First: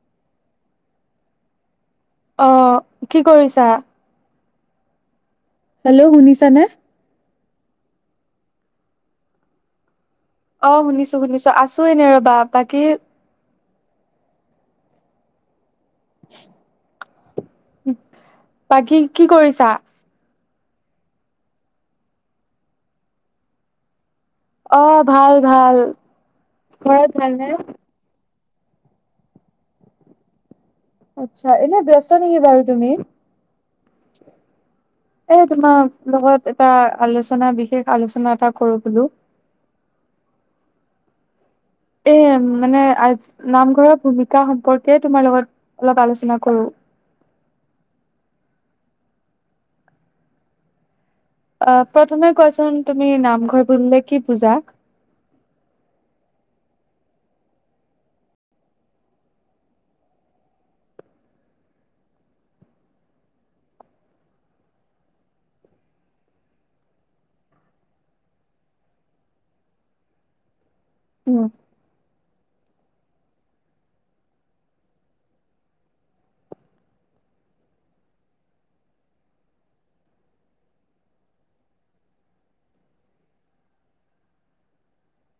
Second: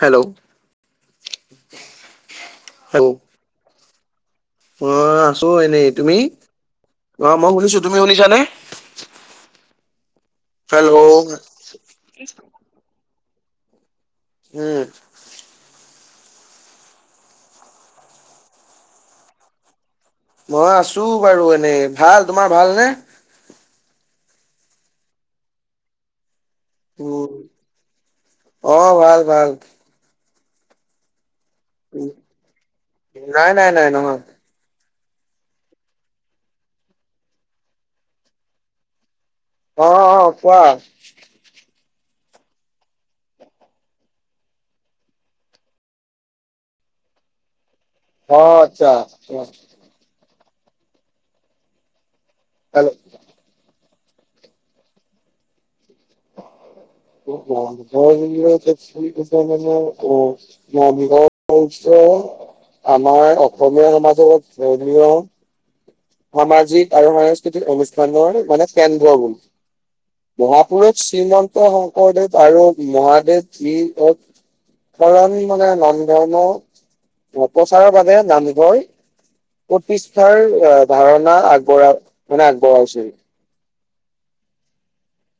Hello অ hello কি কৰিছা মই আছো এনেই হেল্ল' তুমি শুনিছানে? অ মই শুনিছো তুমি শুনিছানে অ হেল্ল' শুনিছো উম শুনিছো আছো এনে ৰবা বাকী উম বাকী কি কৰিছা মই আছো বাৰু এনেই ভাল তোমাৰ ভালনে অ ভাল ভাল ঘৰত উম ভালনে অ ভাল ভাল আতছা এনে উম, ব্যস্ত নেকি বাৰু তুমি নাই নাই নাই নহয় এ তোমাৰ লগত এটা আলোচনা বিশেষ আলোচনা এটা কৰো বোলো অ অ কোৱা এ মানে আ নামঘৰৰ ভূমিকা সম্পৰ্কে তোমাৰ লগত অলপ আলোচনা কৰো অ আতছা অ প্ৰথমে কোৱাচোন হেল্ল' তুমি নামঘৰ বুলিলে কি বুজা [unintelligible] নামঘৰ হৈছে আমাৰ অসমীয়া সমাজৰ ধৰ্মীয় সামাজিক আৰু সাংস্কৃতিক অনুষ্ঠানৰ মানে কেন্দ্ৰ [unintelligible] মহাপুৰুষ উম শ্ৰীমন্ত শংকৰদেৱ আৰু মহাদেৱ [unintelligible] কাৰণ মানে নাম ধৰ্ম প্ৰচাৰৰ বাবে নামঘৰ প্ৰতিষ্ঠাৰ ধাৰণা আগবঢ়া মানে আগবঢ়াইছিল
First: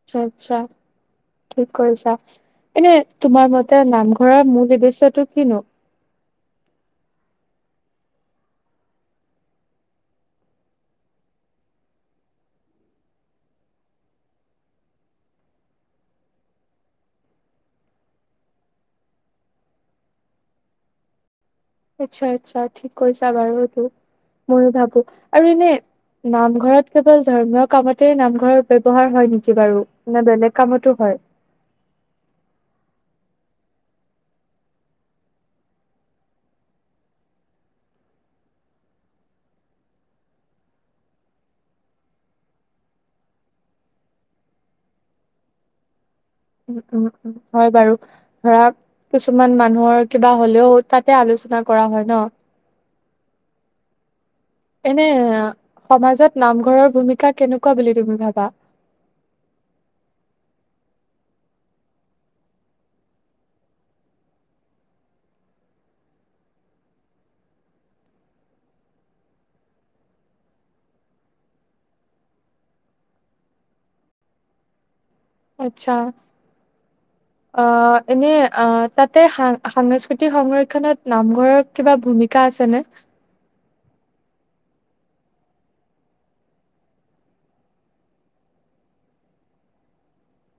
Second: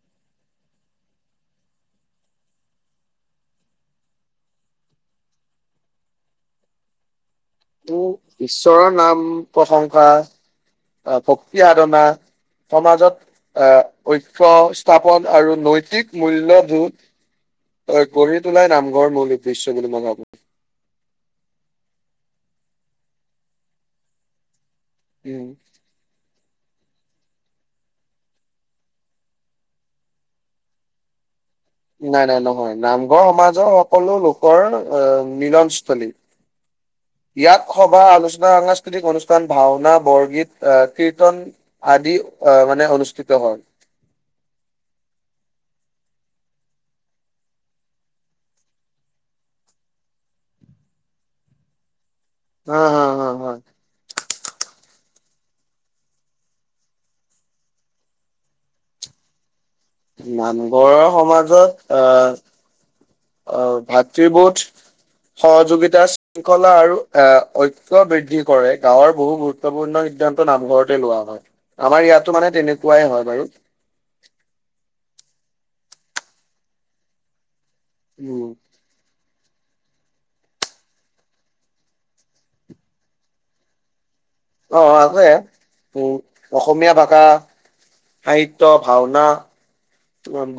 আচ্ছা আচ্ছা ঠিক কৈছা এনে তোমাৰ মতে নামঘৰৰ মূল উদ্দেশ্যটো কিনো ঈশ্বৰৰ নাম প্ৰশংসা ভক্তি সাধনা সমাজত এ ঐক্য স্থাপন আৰু নৈতিক মূল্যবোধ অ গঢ়ি তোলাই নামঘৰ মূল উদ্দেশ্য বুলি মই ভাবো আচ্ছা আচ্ছা ঠিক কৈছা বাৰু এইটো মইয়ো ভাবো উম, আৰু এনে নামঘৰত কেৱল ধৰ্মীয় কামতেই নামঘৰ ব্যৱহাৰ হয় নেকি বাৰু নে বেলেগ কামতো হয় নাই নাই নহয় নামঘৰ সমাজৰ সকলো লোকৰ মিলনস্থলী ইয়াত সভা আলোচনা সাংস্কৃতিক অনুষ্ঠান ভাওনা বৰগীত কীৰ্ত্তন আদি অ মানে অনুষ্ঠিত হয় উম উম উম হয় বাৰু ধৰা কিছুমান মানুহৰ কিবা হলেও তাতে আলোচনা কৰা হয় ন [unintelligible] হয় এনে সমাজত নামঘৰৰ ভূমিকা কেনেকুৱা বুলি তুমি ভাবা নানঘৰৰ সমাজত অ অ ভাতৃবোধ সহযোগিতা শৃংখলা আৰু এ ঐক্য বৃদ্ধি কৰে গাঁৱৰ বহু গুৰুত্বপূৰ্ণ সিদ্ধান্ত নামঘৰতে লোৱা হয় আমাৰ ইয়াতো মানে তেনেকুৱাই হয় বাৰু আচ্ছা আহ এনে উম আ তাতে সা সাংস্কৃতিক সংৰক্ষণত নামঘৰৰ কিবা ভূমিকা আছেনে অ আছে অসমীয়া ভাষা সাহিত্য ভাওনা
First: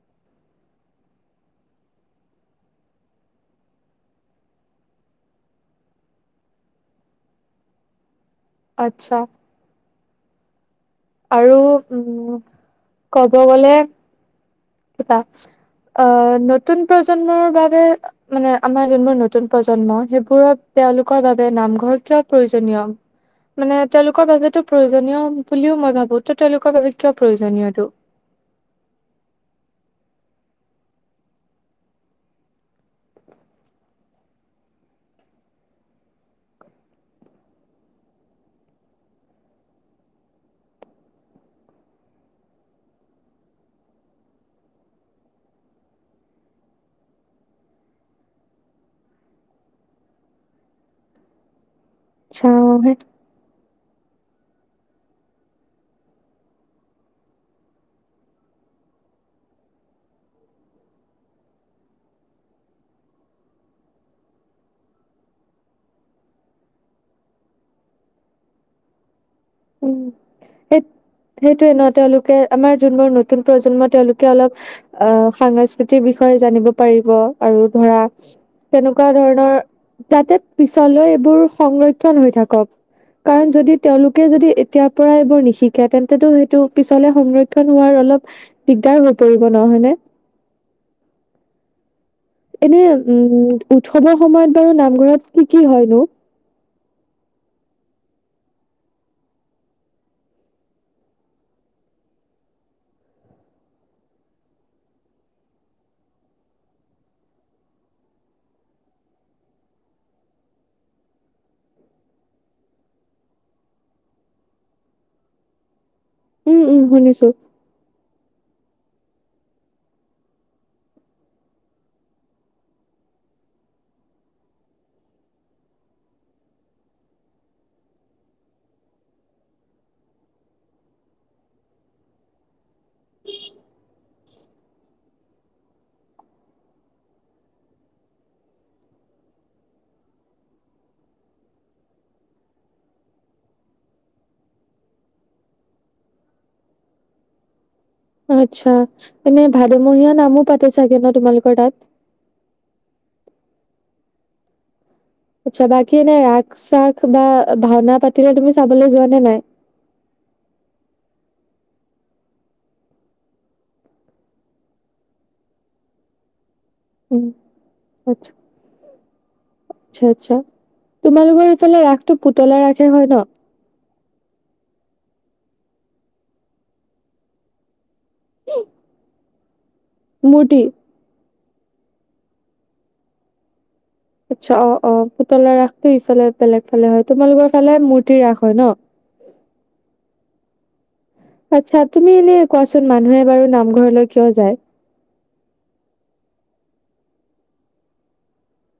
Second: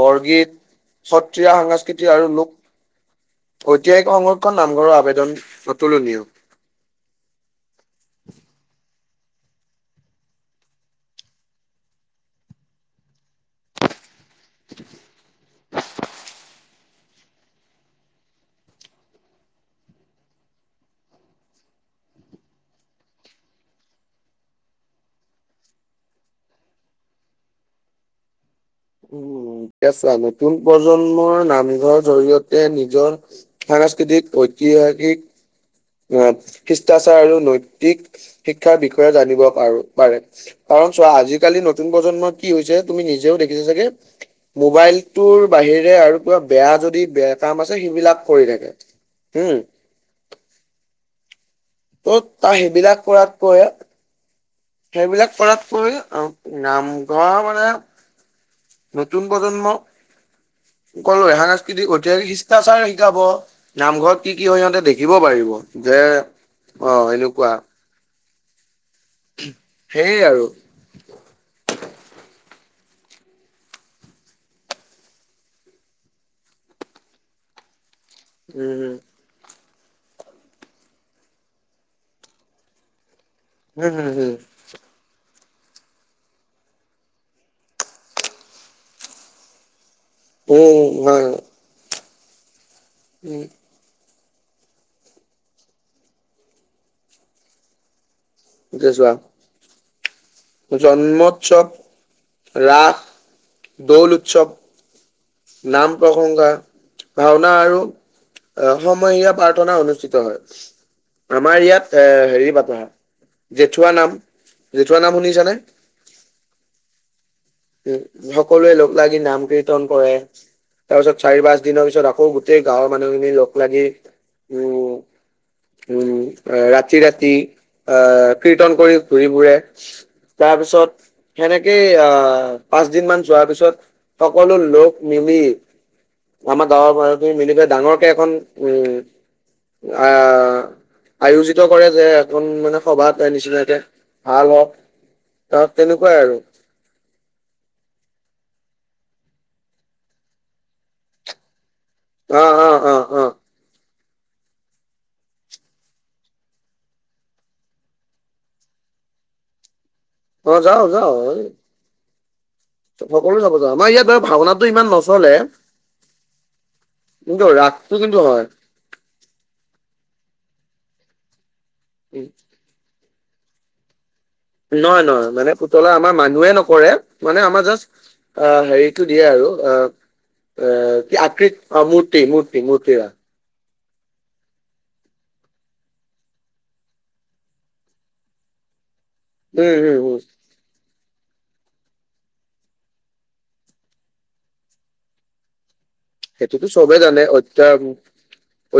বৰগীত সত্ৰীয়া সাংস্কৃতি আৰু লোক ঐতিহাসিক সংৰক্ষণ নামঘৰৰ আবেদন অতুলনীয় আচ্ছা আৰু উম ক'ব গ'লে কিবা আ নতুন প্ৰজন্মৰ বাবে মানে আমাৰ যোনবোৰ নতুন প্ৰজন্ম সেইবোৰত তেওঁলোকৰ বাবে নামঘৰ কিয় প্ৰয়োজনীয় মানে তেওঁলোকৰ বাবেতো প্ৰয়োজনীয় বুলিও মই ভাবো ত তেওঁলোকৰ বাবে কিয় প্ৰয়োজনীয় এইটো উম এতিয়া ছা নতুন প্ৰজন্মৰ নামঘৰ জৰিয়তে নিজৰ সাংস্কৃতিক ঐতিহাসিক শিষ্টাচাৰ আৰু নৈতিক শিক্ষাৰ বিষয়ে জানিব পাৰো পাৰে কাৰণ চোৱা আজিকালি নতুন প্ৰজন্মৰ কি হৈছে তুমি নিজেও দেখিছা চাগে মোবাইলটোৰ বাহিৰে আৰু কিবা বেয়া যদি বেয়া কাম আছে সেইবিলাক কৰি থাকে হম ত' তাৰ চাওহে সেইবিলাক কৰাতকৈ সেইবিলাক কৰাতকৈ আৰু নামঘৰ মানে নতুন প্ৰজন্ম কলোৱে সাংস্কৃতিক ঐতিহাসিক শিকষ্টাচাৰ শিকাব নামঘৰত কি কি হয় সিহঁতে দেখিব পাৰিব যে অ এনেকুৱা উম সে আৰু সেই সেইটোয়ে ন তেওঁলোকে আমাৰ যোনবোৰ নতুন প্ৰজন্ম তেওঁলোকে অলপ আ সংস্কৃতিৰ বিষয়ে জানিব পাৰিব আৰু ধৰা উম তেনেকুৱা ধৰণৰ যাতে পিছলৈ এইবোৰ সংৰক্ষন হৈ থাকক কাৰণ যদি হম হম তেওঁলোক হম এতিয়াৰ পৰাই এইবোৰ নিশিকে তেন্তেতো সেইটো পিছলে সংৰক্ষণ হোৱাৰ অলপ দিগদাৰ হৈ পৰিব নহয় নে উম না এনে উম উৎসৱৰ সময়ত বাৰু নামঘৰত কি কি হয় নো যোৱা জন্ম উৎসৱ ৰাস দৌল উৎসৱ নাম প্ৰসংগা ভাওনা আৰু আ সমহীয়া প্ৰাৰ্থনা অনুষ্ঠিত হয় আমাৰ ইয়াত এ হেৰি পাতা হয় জেঠুৱা নাম জেঠুৱা নাম শুনিছানে উম উম শুনিছো উম সকলোৱে লগ লাগি নাম কীৰ্তন কৰে তাৰ পিছত চাৰি পাঁচ দিনৰ পিছত আকৌ গোটেই গাঁৱৰ মানুহখিনি লগ লাগি উম উম ৰাতি ৰাতি আ কীৰ্তন কৰি ঘূৰিবোৰে তাৰ পিছত সেনেকেই আ পাঁচ দিনমান যোৱাৰ পিছত সকলো লোক মিলি আমাৰ গাঁৱৰ মানুহখিনি মিলি কৰি ডাঙৰকে এখন উম আ আয়োজিত কৰে যে এখন মানে সভাত নিচিনাকে ভাল হওঁক তাত তেনেকুৱাই আৰু আচ্ছা এনে ভাদ মহীয়া নামো পাতে চাগে ন তোমালোকৰ তাত অ অ অ অ আচ্ছা বাকী এনে ৰাস চাস বা ভাওনা পাতিলে তুমি চাবলে যোৱা নে নাই অ' যাওঁ যাওঁ, এ সকলোৱে চাব যাওঁ। আমাৰ ইয়াত বাৰু ভাওঁনাটো ইমান নচলে। উম কিন্তু ৰাসটো [unintelligible] কিন্তু হয়। আচ্ছা আচ্ছা। তোমালোকৰ এইফালে ৰাসটো পুতলা ৰাসে হয় ন'? নহয় নহয়, মানে পুতলা আমাৰ মানুহে নকৰে মানে আমাৰ জাছ আ, হেৰিটো দিয়ে আৰু আ এ, [unintelligible] কি আকৃত, অ' মূৰ্তি, মূৰ্তি, মূৰ্তি, অ'। আচ্ছা অ', অ' পুতলা ৰাসটো ইফালে বেলেগ ফালে হয়, তোমালোকৰ ফালে মূৰ্তি ৰাস হয় ন'? উ, উ, উ। আচ্ছা, তুমি এনে কোৱাচোন মানুহে বাৰু নামঘৰলৈ কিয় যায়? সেইটোতো চবেই জানে, অধ্যায়ন,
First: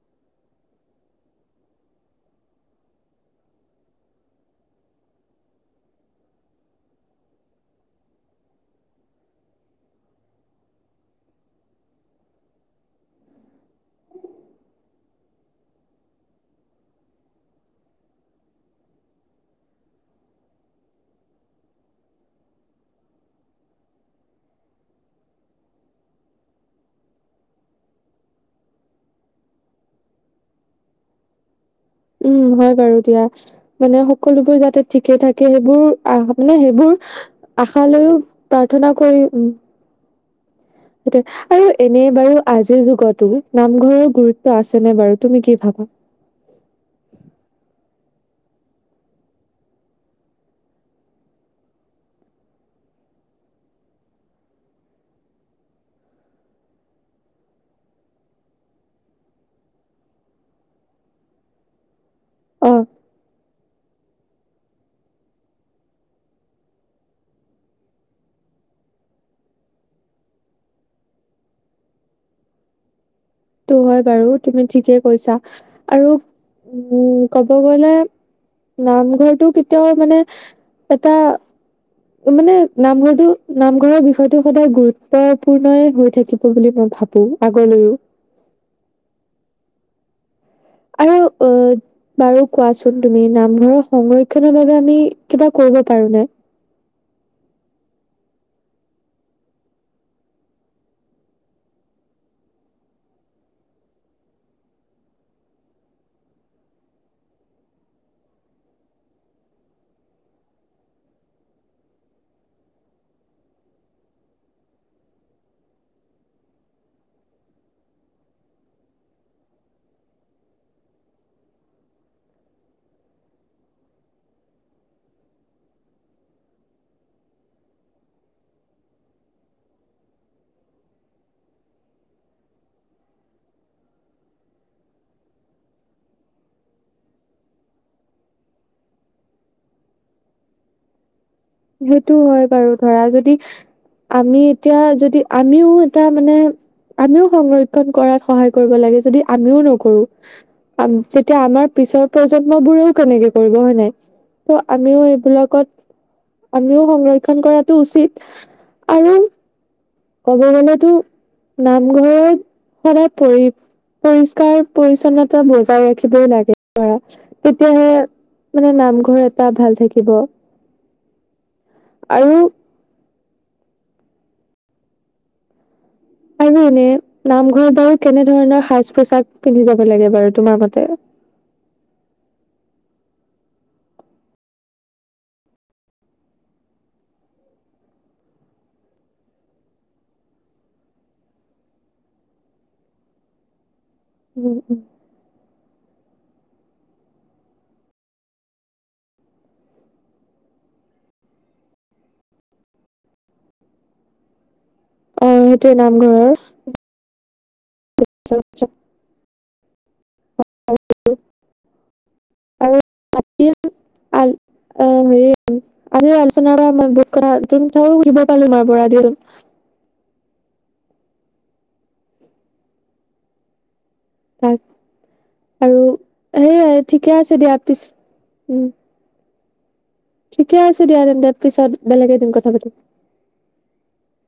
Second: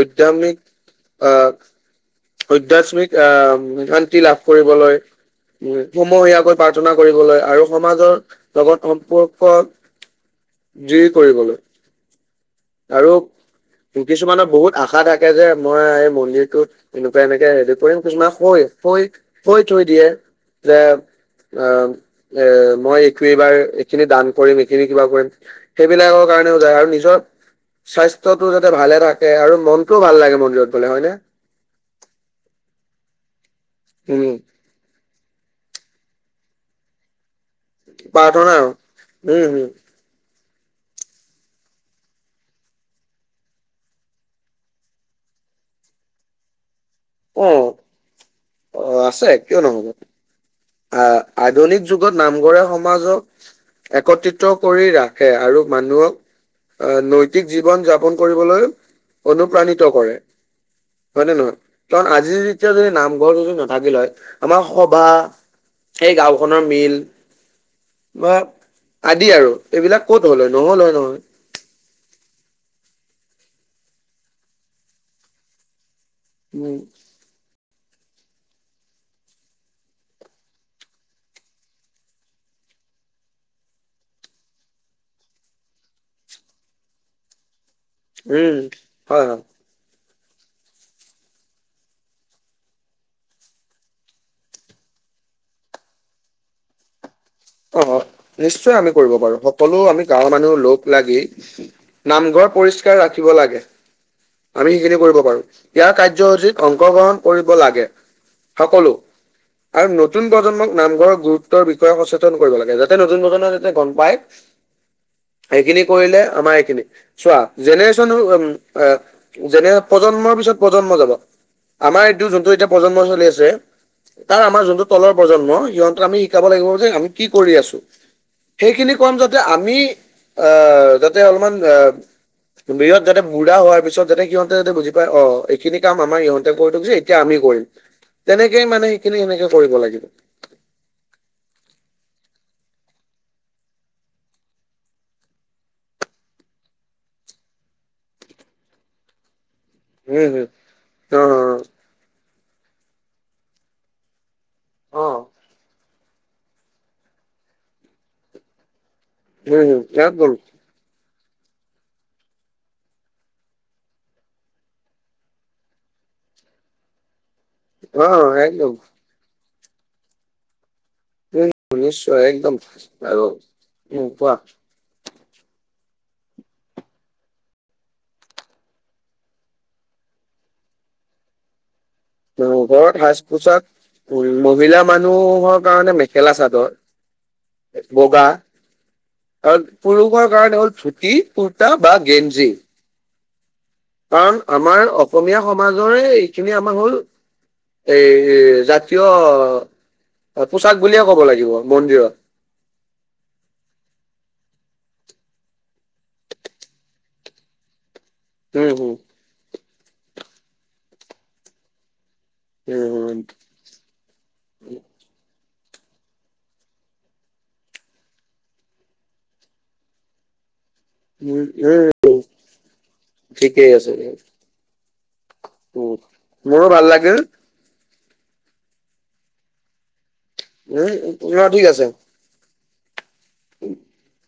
অধ্যায়ামিক আ অধ্যায়াত্মিক আ, শান্তি লাভ কৰিবলৈ। সমহীয়াকৈ প্ৰাৰ্থনা কৰিবলৈ আৰু সমাজৰ লগত সম্পৰ্ক যি কৰিবলৈ। আৰু কিছুমানৰ বহুত আশা থাকে যে মই এই মন্দিৰটোত এনেকুৱা এনেকে হেৰি কৰিম, কিছুমান শৈ শৈ শৈ থৈ দিয়ে যে আ, এ, মই এই এইবাৰ এইখিনি দান কৰিম, এইখিনি কিবা কৰিম। সেইবিলাকৰ কাৰণেও যায় আৰু নিজৰ স্বাস্থ্যটো যাতে ভালে থাকে আৰু মনটোও ভাল লাগে মন্দিৰত গ'লে হয়নে? উম, হয় বাৰু দিয়া। মানে উম সকলোবোৰ যাতে ঠিকে থাকে সেইবোৰ আ, মানে সেইবোৰ আশা লৈও প্ৰাৰ্থনা কৰি উ উম হম সেইটো আৰু এনে বাৰু আজিৰ যুগতো নামঘৰৰ গুৰুত্ব আছেনে বাৰু তুমি কি ভাবা? অ', অ' আছে, কিয় নহ'ব। আ, আধুনিক যুগত নামঘৰে সমাজক একত্ৰিত কৰি ৰাখে আৰু মানুহক আ, নৈতিক জীৱন যাপন কৰিবলৈ অনুপ্ৰাণিত কৰে। হয় নে নহয় কাৰণ আজি যেতিয়া অ যদি নামঘৰ যদি নাথাকিল হয় আমাৰ সভা, সেই গাঁওখনৰ মিল বা আদি আৰু এইবিলাক ক'ত হ'লে হয়, নহ'লে নহয়। টো হয় বাৰু তুমি ঠিকে কৈছা, আৰু উম আৰু ক'ব গ'লে নামঘৰটো কেতিয়াও মানে এটা মানে নামঘৰটো নামঘৰৰ বিষয়টো সদায় গুৰুত্বপূৰ্ণই হৈ থাকিব বুলি মই ভাব বো আগলৈও। এ, হয় হয়। আৰু অ [inaudible] বাৰু কোৱাচোন তুমি নামঘৰৰ সংৰক্ষনৰৰ বাবে আমি কিবা কৰিব পাৰোঁ নাই? অ', অ' নিশ্চয় আমি কৰিব পাৰোঁ, সকলো আমি গাঁওৰ মানুহ লগ লাগি নামঘৰ পৰিষ্কাৰ ৰাখিব লাগে। আমি সেইখিনি কৰিব পাৰোঁ, ইয়াৰ কাৰ্যসূচীত অংশগ্ৰহণ কৰিব লাগে। সকলো আৰু নতুন প্ৰজন্মক নামঘৰৰ গুৰুত্বৰ বিষয়ে সচে তন কৰিব লাগে, যাতে নতুন নতুন প্ৰজন্মই যাতে গম পায় সেইখিনি কৰিলে আমাৰ এইখিনি, চোৱা জেনেৰেশ্যন [unintelligible] যেনে প্ৰজন্মৰ পিছত প্ৰজন্ম যাব, আমাৰ এইটো যোনটো এতিয়া প্ৰজন্ম চলি আছে তাৰ আমাৰ যোনটো তলৰ প্ৰজন্ম সিহঁতক আমি শিকাব লাগিব যে আমি কি কৰি আছোঁ। সেইখিনি কম যাতে আমি যাতে অলপমান বয়স যাতে বুঢ়া হোৱাৰ পিছত যাতে সিহতে যতে বুজি পাই অ এইখিনি কাম আমাৰ ইহঁতে পোৱাটো উচিত এতিয়া আমি কৰিম, তেনেকেই মানে সেইখিনি সেনেকে কৰিব লাগিব সেইটো হয় বাৰু ধৰা যদি আমি এতিয়া যদি আমিও এটা মানে আমিও সংৰক্ষণ কৰাত সহায় কৰিব লাগে যদি আমিও ন কৰোঁ উম তেতিয়া হম আমাৰ পিছৰ প্ৰজন্ম বোৰেও কেনেকে কৰিব হয় নাই ত' অ আমিও অ অ এইবিলাকত আমিও সংৰক্ষন কৰাটো উচিত আৰু উম একদম ক'ব গলেতো নামঘৰত সদায় পৰি পৰিষ্কাৰ-পৰিচ্ছন্নতা বজাই ৰাখিবই লাগে ধৰা তেতিয়াহে অ একদম মানে নামঘৰ এটা ভাল থাকিব শুনিছোঁ এ আৰু একদম আৰু উম কোৱা আৰু এনে নামঘৰত বাৰু কেনেধৰণৰ সাজ- পোছাক পিন্ধি যাব লাগে বাৰু তোমাৰ মতে? নাম ঘৰত সাজ-পোছাক মহিলা মানুহৰ কাৰণে মেখেলা-চাদৰ বগা আৰু পুৰুষৰ কাৰণে হ'ল ধুতি, কুুৰ্তা বা গেঞ্জি কাৰণ উম আমাৰ অসমীয়া সমাজৰে এইখিনি আমাৰ হ'ল এই জাতীয় পোচাক বুলিয়ে ক'ব লাগিব মন্দিৰত অ সেইটোৱে নামঘৰৰ উম, হম, উম, [unintelligible] আজিৰ আলোচনাৰ পৰা মই বহুত কথা কিন্তু শিকিব পালো তোমাৰ পৰা দেই [unintelligible] ঠিকেই আছে দে। আৰু মোৰো সেয়াই ভাল ঠিকে লাগিল আছে দিয়া পিছ উম ঠিকে আছে উম, দিয়া তেন্তে উম, অ' ঠিক পিছত আছে বেলেগে এদিন কথা পাতিম। [unintelligible]